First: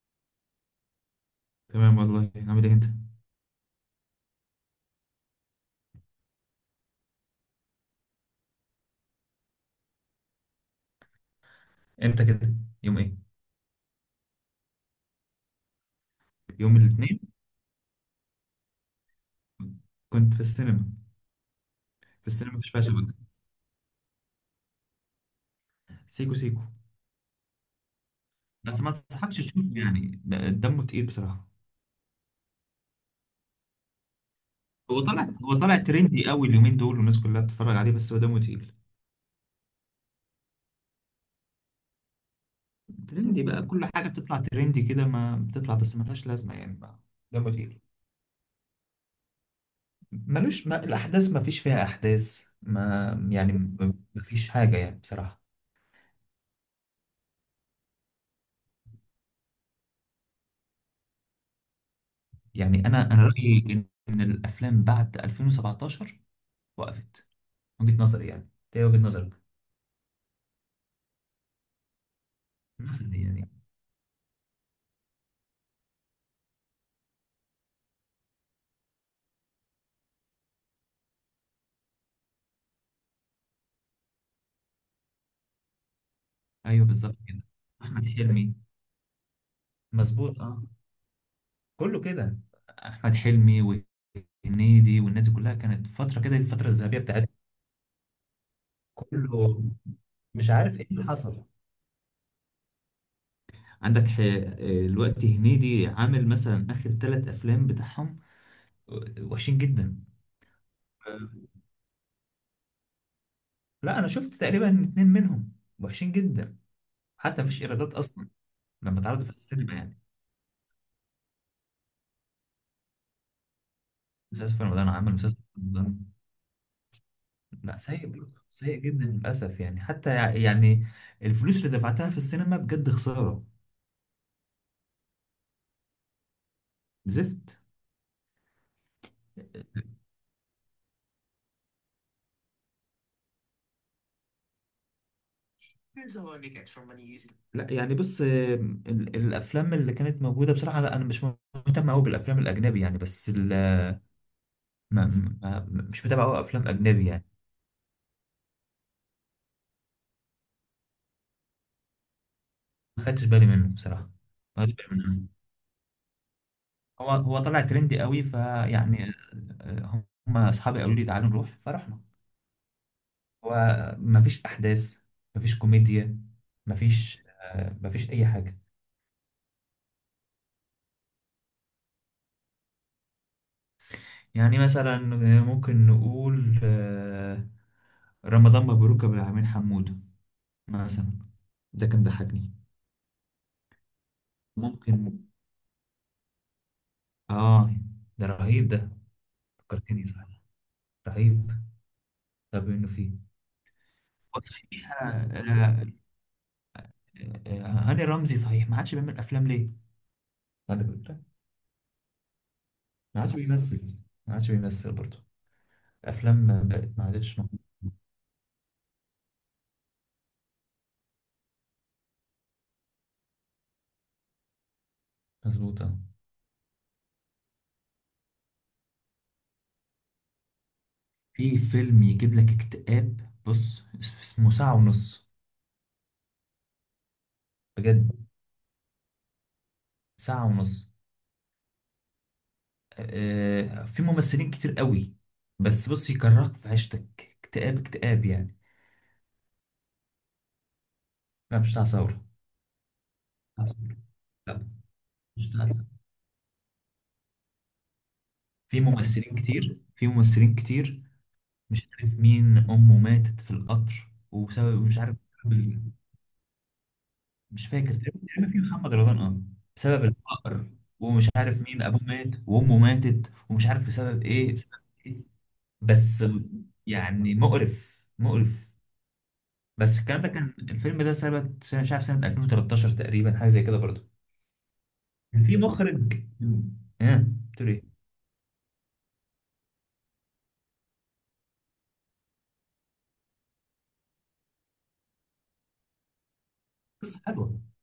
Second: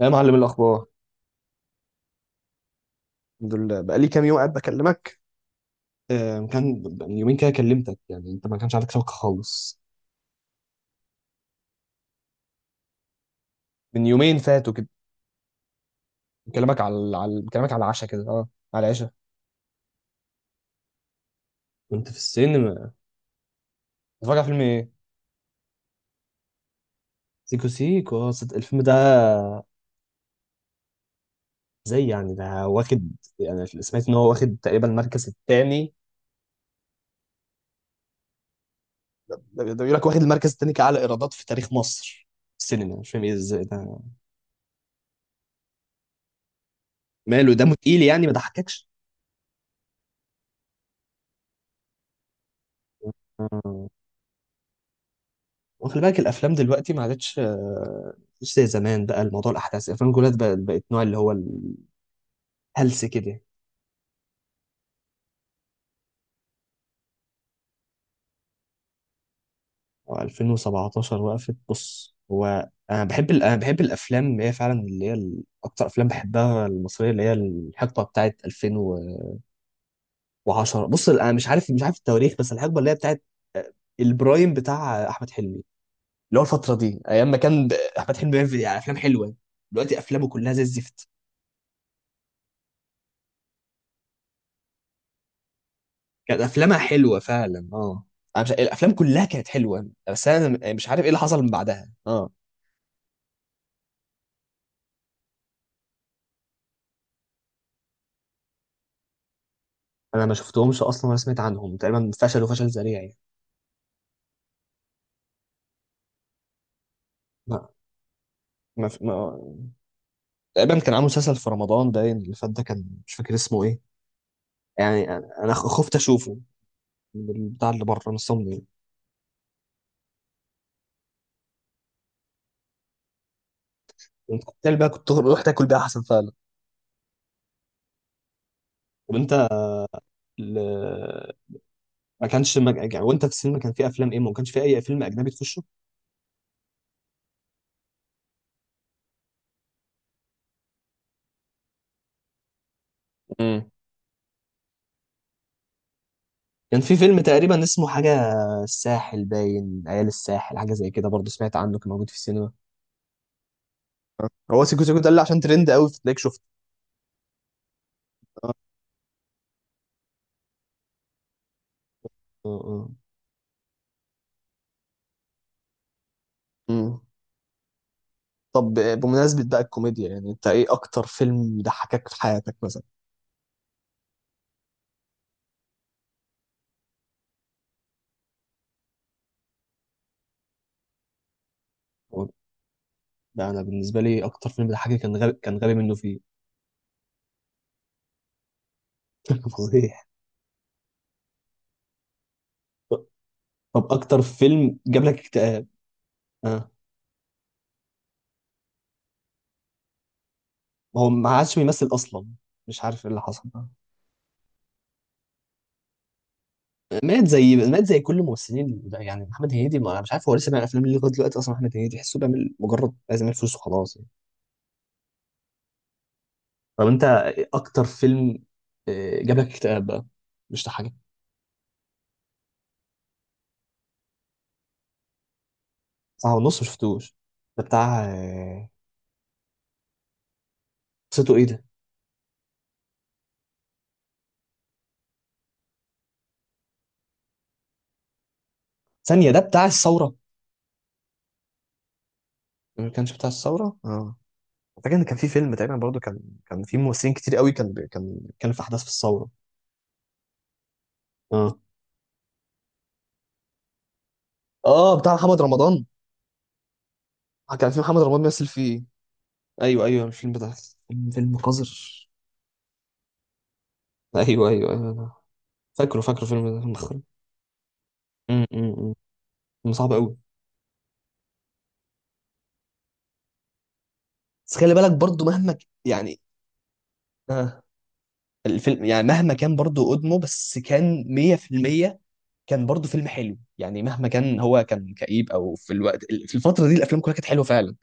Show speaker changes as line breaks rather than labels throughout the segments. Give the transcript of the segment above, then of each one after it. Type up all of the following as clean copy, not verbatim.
يا معلم الاخبار.
تمام، والله عامل ايه انت؟
الحمد لله بقالي كام يوم قاعد بكلمك. كان من يومين كده كلمتك، يعني انت ما كانش عندك شبكه خالص.
امتى كده؟ يوم ايه؟
من يومين فاتوا كده،
يوم
بكلمك
الاثنين
على العشاء كده، على العشاء.
كنت في السينما.
كنت في
في السينما، في
السينما،
شباب.
بتتفرج على فيلم ايه؟
سيكو سيكو.
سيكو سيكو،
بس
الفيلم
ما
ده.
انصحكش تشوفه، يعني دمه تقيل بصراحه.
زي يعني ده واخد يعني سمعت ان هو واخد تقريبا
هو طالع
المركز
هو طالع
الثاني.
ترندي قوي اليومين دول، والناس كلها بتتفرج عليه، بس هو دمه تقيل.
ده بيقول لك، واخد المركز الثاني كأعلى ايرادات في تاريخ مصر في السينما. مش فاهم ايه
ترندي بقى،
ازاي
كل
ده.
حاجه بتطلع ترندي كده، ما بتطلع بس ملهاش لازمه يعني بقى. دمه
ماله؟ ده
تقيل،
تقيل يعني، ما ضحككش.
ملوش، ما الاحداث، ما فيش فيها احداث ما يعني.
آه.
ما فيش حاجه يعني بصراحه.
وخلي بالك الافلام دلوقتي ما عادتش، مش زي زمان بقى. الموضوع الاحداث الافلام كلها بقت نوع اللي هو
يعني
الهلس
انا
كده.
رايي ان الافلام بعد 2017 وقفت. وجهة نظري يعني. ده وجهة نظرك.
و2017 وقفت. بص، هو انا
مثلا يعني.
بحب الافلام اللي هي فعلا اكتر افلام بحبها المصريه اللي هي الحقبه بتاعت 2010. بص انا مش عارف التواريخ، بس الحقبه اللي هي بتاعت، آه، البرايم بتاع احمد حلمي، اللي هو الفتره
ايوه
دي
بالظبط
ايام ما
كده.
كان
احمد
احمد حلمي
حلمي.
بيعمل يعني افلام حلوه. دلوقتي افلامه
مظبوط
كلها زي
اه.
الزفت.
كله كده. احمد حلمي وهنيدي والناس دي كلها كانت فتره كده،
كانت
الفتره
افلامها
الذهبيه
حلوه
بتاعتهم.
فعلا، اه. انا مش الافلام كلها كانت
كله.
حلوه، بس
مش
انا
عارف ايه
مش عارف
اللي
ايه اللي حصل
حصل.
من بعدها، اه.
عندك ح- الوقت هنيدي عامل مثلا اخر 3 افلام بتاعهم، وحشين جدا.
انا ما شفتهمش اصلا ولا سمعت عنهم، تقريبا فشلوا فشل ذريع يعني.
لا انا شفت تقريبا 2 منهم، وحشين جدا. حتى مفيش
ما
ايرادات اصلا
ما
لما اتعرضوا في
ما
السينما يعني.
تقريبا كان عامل مسلسل في رمضان باين اللي فات ده، كان مش فاكر اسمه ايه.
مسلسل في رمضان.
يعني
عمل مسلسل
انا
في
خفت
رمضان.
اشوفه من البتاع
لا
اللي بره
سيء،
من
برضه
الصمم يعني.
سيء جدا للأسف يعني. حتى يعني الفلوس اللي دفعتها في السينما بجد خسارة.
كنت رحت اكل بيها احسن فعلا.
زفت.
طب انت، ال- ما كانش ما... يعني وانت في السينما كان في افلام ايه؟ ما كانش في اي فيلم اجنبي تخشه؟
Here's how I make extra money easily. لا يعني بص، الأفلام اللي كانت موجودة بصراحة، لا أنا مش مهتم أوي بالأفلام الأجنبي يعني. ما ما مش متابع أوي أفلام
كان في
أجنبي
فيلم
يعني.
تقريبا اسمه حاجة الساحل باين، عيال الساحل حاجة زي كده برضه، سمعت عنه كان موجود في السينما.
ما خدتش بالي منه بصراحة. ما
هو سيكو
خدتش
سيكو
بالي
ده اللي
منه.
عشان ترند قوي فتلاقيك شفته.
هو طلع ترندي قوي
آه.
فيعني. آه، هم أصحابي قالوا لي تعالوا نروح فرحنا.
اه، اه.
هو مفيش أحداث، مفيش كوميديا،
أمم.
مفيش مفيش أي حاجة.
طب بمناسبة بقى الكوميديا، يعني انت ايه اكتر فيلم ضحكك في حياتك مثلا؟
يعني مثلا ممكن نقول رمضان مبروك يا أبو العالمين حمودة مثلا. ده كان ضحكني.
ده انا بالنسبة لي اكتر فيلم ضحكني
ممكن.
كان غبي منه فيه.
آه. ده رهيب ده. فكرتني
فضيح.
فعلا، رهيب. طب إنه فيه.
طب اكتر
هو
فيلم
صحيح
جاب لك اكتئاب؟ اه.
هاني رمزي صحيح ما عادش بيعمل أفلام ليه؟ عندك
ما هو
فكرة؟
ما عادش بيمثل اصلا، مش عارف ايه اللي
ما عادش
حصل.
بيمثل. ما عادش بيمثل برضه. الأفلام بقت ما
مات
عادتش.
زي مات زي كل الممثلين ده يعني. محمد هنيدي، ما أنا مش عارف هو لسه بيعمل افلام ليه لغايه دلوقتي اصلا. محمد هنيدي تحسه بيعمل مجرد عايز يعمل فلوس وخلاص يعني.
مظبوطة.
طب انت إيه اكتر فيلم، جاب لك اكتئاب بقى؟ مش ده حاجه.
في فيلم يجيب لك اكتئاب، بص اسمه ساعة ونص.
ساعه ونص ما شفتوش، ده بتاع،
بجد، ساعة ونص.
قصته ايه ده؟
في ممثلين كتير قوي، بس بص يكرهك في عيشتك. اكتئاب اكتااب يعني.
ثانيه، ده بتاع الثوره؟
لا مش بتاع ثورة.
ما كانش بتاع الثوره؟ اه.
لا
فاكر ان كان في
مش
فيلم
بتاع
تقريبا
ثورة.
برضه، كان في ممثلين كتير قوي، كان بي- كان كان في
في
احداث في الثوره.
ممثلين كتير، في ممثلين كتير.
اه،
مش عارف مين أمه ماتت في القطر وبسبب
اه.
مش
بتاع
عارف.
محمد رمضان.
مش
كان في
فاكر
محمد
تقريبا
رمضان بيمثل
تقريباً في
فيه.
محمد رمضان اه.
ايوه،
بسبب
ايوه، الفيلم ده
الفقر.
كان
ومش
فيلم
عارف
قذر.
مين أبوه مات وأمه ماتت، ومش عارف بسبب
ايوه،
إيه، بسبب
ايوه،
إيه.
ايوه. فاكره،
بس
فاكره، فيلم ده مخرب.
يعني مقرف مقرف.
أمم. فيلم صعب
بس
قوي.
الكلام ده، كان الفيلم ده سنة مش عارف سنة 2013 تقريبا، حاجة زي كده برضه.
بس خلي بالك برضو
كان
مهما
في مخرج.
يعني.
ايه؟
آه.
بتقول ايه؟
الفيلم يعني مهما كان برضو قدمه، بس كان 100% كان برضو فيلم حلو، يعني مهما كان هو كان كئيب، او في الوقت في الفتره دي الافلام كلها
قصة
كانت حلوه
حلوة.
فعلا.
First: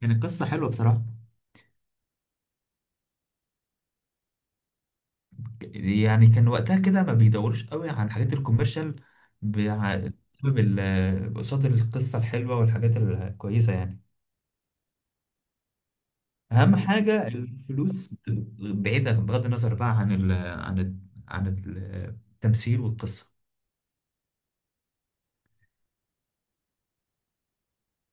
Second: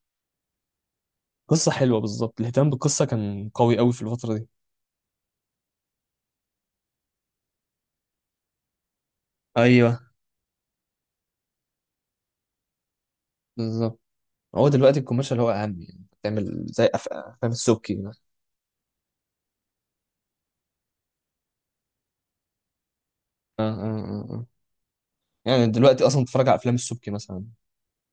يعني القصة حلوة بصراحة.
قصه حلوه بالظبط، الاهتمام بالقصه كان قوي قوي في الفتره دي.
يعني كان وقتها كده ما بيدوروش قوي عن الحاجات الكوميرشال.
ايوه،
بسبب قصاد القصة الحلوة والحاجات الكويسة
بالظبط.
يعني.
هو دلوقتي الكوميرشال هو اهم، يعني تعمل
أهم
زي
حاجة
افلام السبكي. آه،
الفلوس، بعيدة، بغض النظر بقى عن ال، عن ال، عن التمثيل والقصة.
آه، آه. آه. يعني دلوقتي اصلا بتتفرج على افلام السبكي مثلا،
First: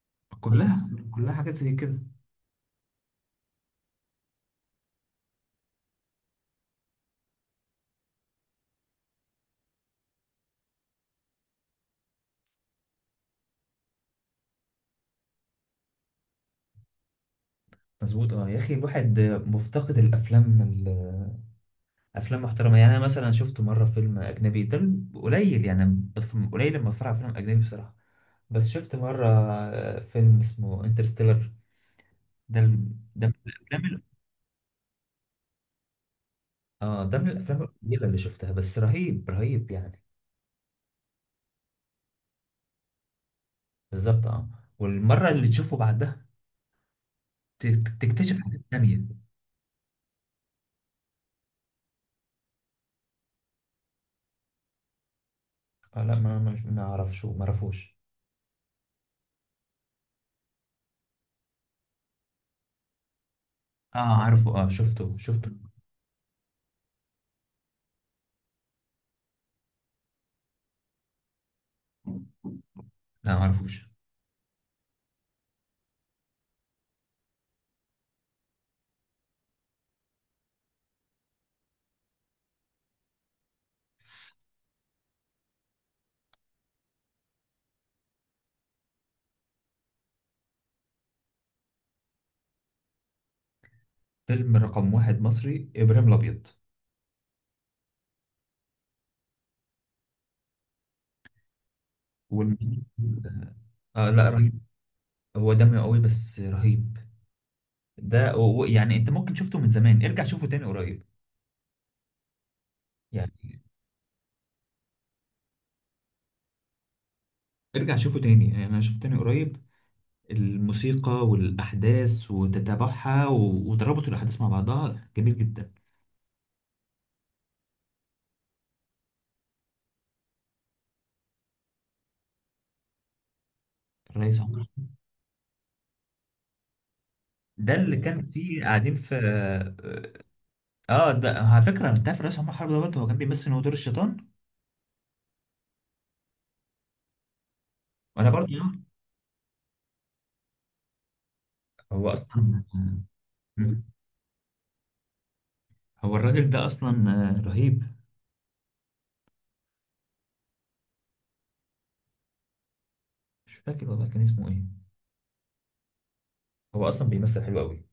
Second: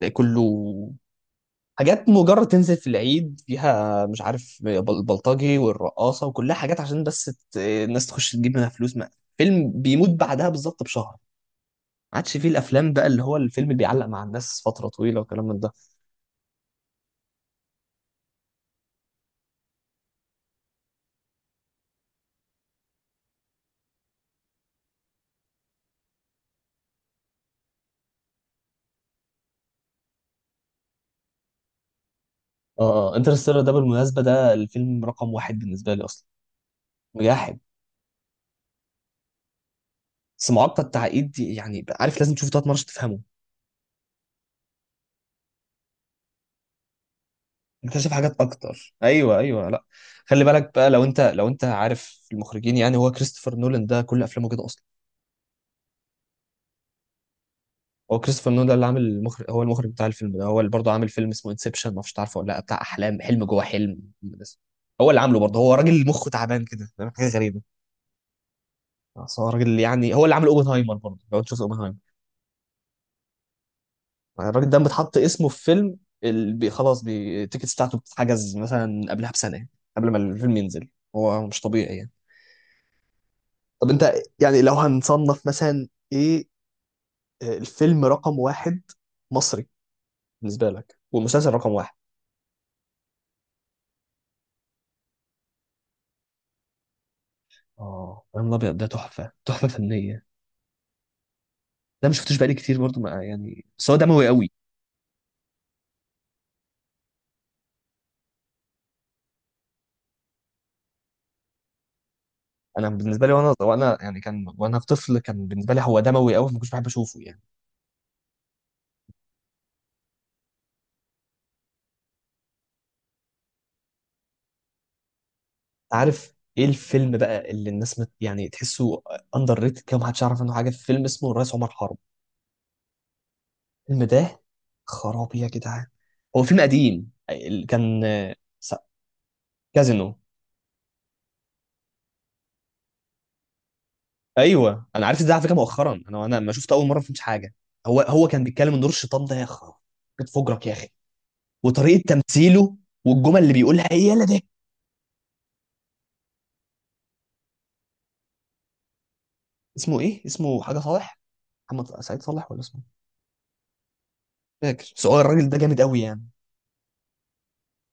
تلاقي
كلها
كله
كلها حاجات زي كده.
حاجات مجرد تنزل في العيد فيها، مش عارف البلطجي والرقاصة، وكلها حاجات عشان بس الناس تخش تجيب منها فلوس. ما. فيلم بيموت بعدها بالظبط بشهر. ما عادش فيه الافلام بقى اللي هو الفيلم اللي بيعلق مع الناس فترة طويلة وكلام من ده.
مظبوط اه. يا اخي، الواحد مفتقد الافلام. افلام محترمه يعني. انا مثلا شفت مره فيلم اجنبي ده قليل يعني. قليل لما اتفرج على فيلم اجنبي بصراحه. بس شفت مره فيلم اسمه انترستيلر. ده ال-
اه،
ده من
انترستيلر ده
الافلام.
بالمناسبة ده الفيلم رقم واحد بالنسبة لي اصلا.
اه ده من
مجاحد،
الافلام القليله اللي شفتها، بس رهيب رهيب يعني.
بس معقد، التعقيد دي يعني عارف لازم تشوفه ثلاث مرات عشان تفهمه.
بالظبط اه. والمره اللي تشوفه بعدها ت-
انت شايف حاجات
تكتشف حاجات
اكتر،
تانية.
ايوه، ايوه. لا، خلي بالك بقى، لو انت عارف المخرجين، يعني هو كريستوفر نولان ده كل افلامه كده.
اه لا، ما اعرفش، ما اعرفوش.
هو كريستوفر نولان اللي عامل المخرج، هو المخرج بتاع الفيلم ده، هو اللي برضه عامل فيلم اسمه انسبشن، ما اعرفش تعرفه ولا لا، بتاع احلام، حلم جوه حلم.
اه عارفه، اه شفته
هو اللي عامله
شفته.
برضه، هو راجل مخه تعبان كده، فاهم؟ حاجه غريبه. بس هو راجل يعني، هو اللي عامل اوبنهايمر برضه، لو انت شفت اوبنهايمر.
لا ما اعرفوش.
الراجل ده بتحط اسمه في فيلم، التيكتس بتاعته بتتحجز مثلا قبلها بسنه قبل ما الفيلم ينزل. هو مش طبيعي يعني. طب انت، يعني لو هنصنف مثلا ايه، الفيلم رقم واحد مصري بالنسبه لك، والمسلسل رقم واحد.
فيلم رقم واحد مصري ابراهيم الابيض
اه، ابراهيم الابيض ده تحفه، تحفه فنيه. ده ما شفتوش بقالي كتير
والمنيب.
برضو، ما يعني، بس هو
آه
دموي
لا
قوي.
رهيب. هو دمه قوي بس رهيب. ده يعني انت ممكن شفته من زمان، ارجع شوفه تاني قريب.
انا بالنسبه
يعني
لي وانا يعني كان، وانا طفل كان بالنسبه لي هو دموي قوي فما كنتش بحب اشوفه يعني.
ارجع شوفه تاني، يعني انا شفته تاني قريب. الموسيقى والاحداث وتتابعها، وتربط الاحداث مع بعضها جميل جدا.
عارف ايه الفيلم بقى اللي الناس مت يعني تحسه اندر ريتد كده ومحدش يعرف عنه حاجه؟ فيلم اسمه الرئيس عمر حرب. الفيلم ده
الريس عمر.
خرابي يا جدعان. هو فيلم قديم،
ده اللي
كان
كان فيه قاعدين في.
كازينو.
اه، ده على فكره انت عارف الريس عمر حرب ده، برضه هو كان بيمثل إن هو دور الشيطان.
ايوه، انا عرفت ده على فكره مؤخرا. انا ما شفته اول مره ما فهمتش حاجه. هو
وانا
كان
برضه
بيتكلم ان دور الشيطان ده، يا خرابي، بتفجرك يا اخي. وطريقه
هو اصلا.
تمثيله، والجمل اللي بيقولها هي، يلا ده.
هو الراجل ده اصلا رهيب.
اسمه ايه؟ اسمه حاجه صالح، محمد سعيد صالح، ولا اسمه؟ مش
مش فاكر والله كان اسمه ايه.
فاكر. بس هو الراجل ده جامد قوي يعني.
هو اصلا بيمثل حلو قوي.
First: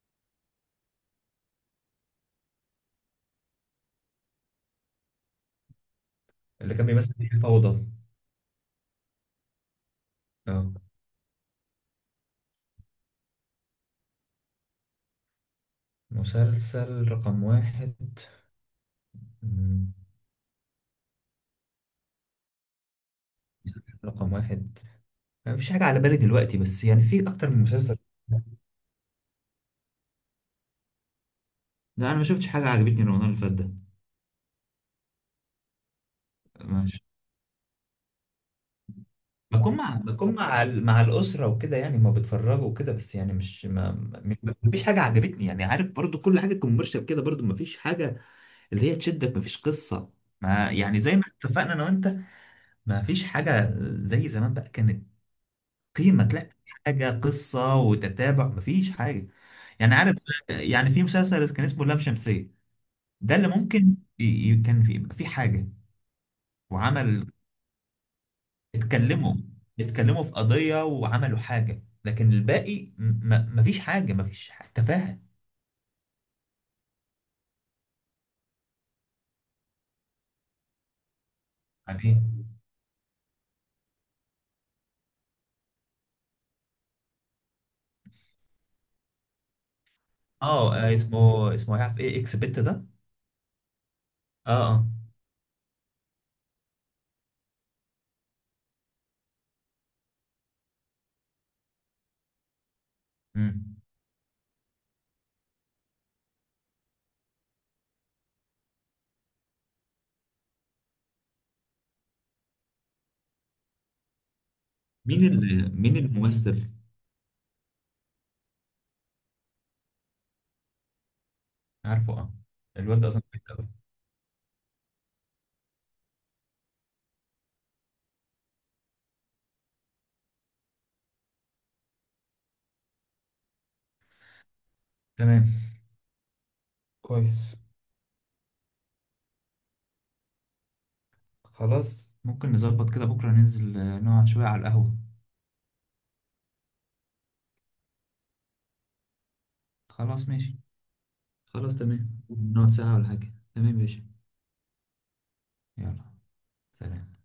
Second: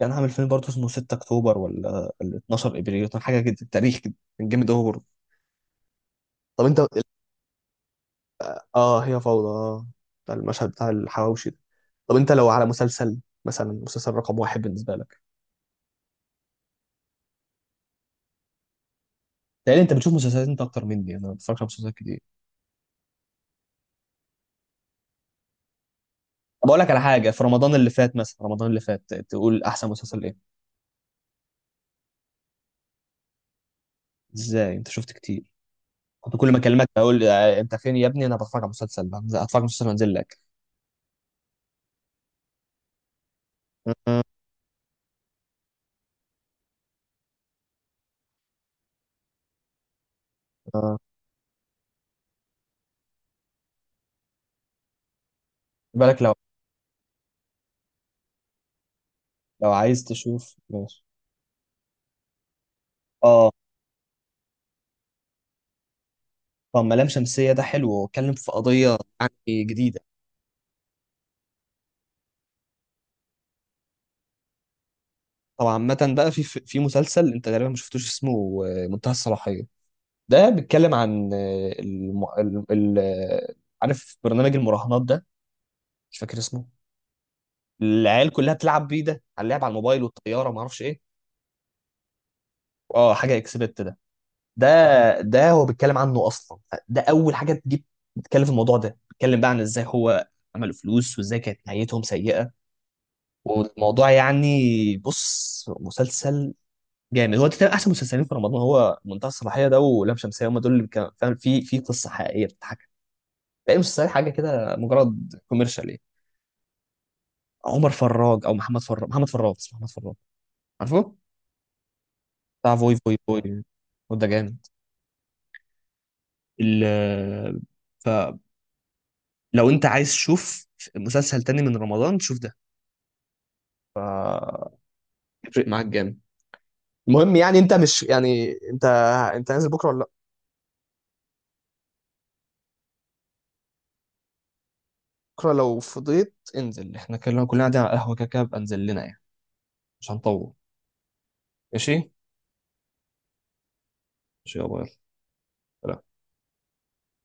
كان عامل فيلم برضه اسمه 6 اكتوبر ولا ال 12 ابريل، كان حاجه كده تاريخ كده، كان جامد قوي برضه. طب
اللي
انت،
كان بيمثل فيه الفوضى.
اه هي فوضى، اه، بتاع المشهد
اه.
بتاع الحواوشي ده. طب انت لو على مسلسل مثلا، مسلسل رقم واحد بالنسبه لك.
مسلسل رقم واحد.
تقريبا
مم،
انت بتشوف مسلسلات انت اكتر مني، انا ما بتفرجش على مسلسلات كتير.
رقم واحد. ما فيش حاجة على بالي دلوقتي،
طب اقول
بس
لك على
يعني في
حاجه. في
أكتر من
رمضان اللي
مسلسل.
فات مثلا، رمضان اللي فات، تقول احسن مسلسل ايه؟
لا أنا ما شفتش حاجة عجبتني رمضان اللي فات ده.
ازاي؟ انت شفت كتير. كنت كل ما اكلمك
ماشي.
اقول انت فين يا ابني، انا بتفرج على مسلسل، بنزل اتفرج على
بكون
مسلسل وانزل لك.
مع الأسرة وكده، يعني ما بتفرجوا وكده، بس يعني مش
آه،
ما فيش حاجة عجبتني يعني عارف. برضو كل حاجة كوميرشال كده، برضو ما فيش حاجة اللي هي تشدك، ما فيش قصة ما
آه.
يعني. زي ما اتفقنا أنا وأنت، ما فيش حاجة زي زمان بقى، كانت
بالك
قيمة
لو
تلاقي حاجة، قصة وتتابع. ما فيش حاجة يعني
عايز
عارف.
تشوف،
يعني في
ماشي.
مسلسل كان اسمه لام شمسية، ده اللي
اه،
ممكن كان في، يبقى في حاجة.
طب ملام
وعمل.
شمسية ده حلو واتكلم في قضية
اتكلموا
يعني جديدة.
اتكلموا في قضية وعملوا حاجة، لكن الباقي ما فيش حاجة، ما فيش تفاهة.
طبعا عامة بقى، في مسلسل انت غالبا ما شفتوش اسمه منتهى الصلاحية. ده بيتكلم عن آه،
يعني
الم...
إيه؟
ال... ال... آه، عارف برنامج المراهنات ده؟ مش فاكر اسمه. العيال كلها بتلعب بيه، ده على اللعب على الموبايل
اه
والطيارة، ما اعرفش ايه.
اسمه عارف ايه، اكس بت ده.
اه، حاجة اكسبت ده
اه اه.
ده هو بيتكلم عنه اصلا، ده اول حاجه تجيب بتتكلم في الموضوع ده، بيتكلم بقى عن ازاي هو عملوا فلوس وازاي كانت نهايتهم سيئه.
مم.
والموضوع يعني بص، مسلسل جامد. هو ده تقريباً احسن مسلسلين في رمضان، هو منتهى الصلاحيه ده ولام شمسيه. هم دول اللي كان فعلا في قصه حقيقيه بتتحكى. باقي المسلسلات حاجه كده مجرد كوميرشال.
مين
ايه،
الممثل؟
عمر فراج او محمد فراج، محمد فراج، اسمه محمد فراج. عارفه؟
عارفه اه.
بتاع فوي
الواد ده
فوي
اصلا كويس
فوي.
أوي.
وده جامد. ال- ف لو انت عايز تشوف مسلسل تاني من رمضان شوف ده فهيفرق
تمام.
معاك جامد. المهم
كويس.
يعني، انت مش يعني انت انت نازل بكره ولا لأ؟
خلاص، ممكن نظبط كده بكرة ننزل نقعد شوية على القهوة.
بكره لو فضيت انزل، احنا كلنا قاعدين على القهوه، كده بقى انزل لنا يعني، مش
خلاص
هنطول.
ماشي. خلاص
ماشي،
تمام، نقعد ساعة ولا حاجة، تمام يا باشا.
ماشي، يا باي.
يلا. سلام.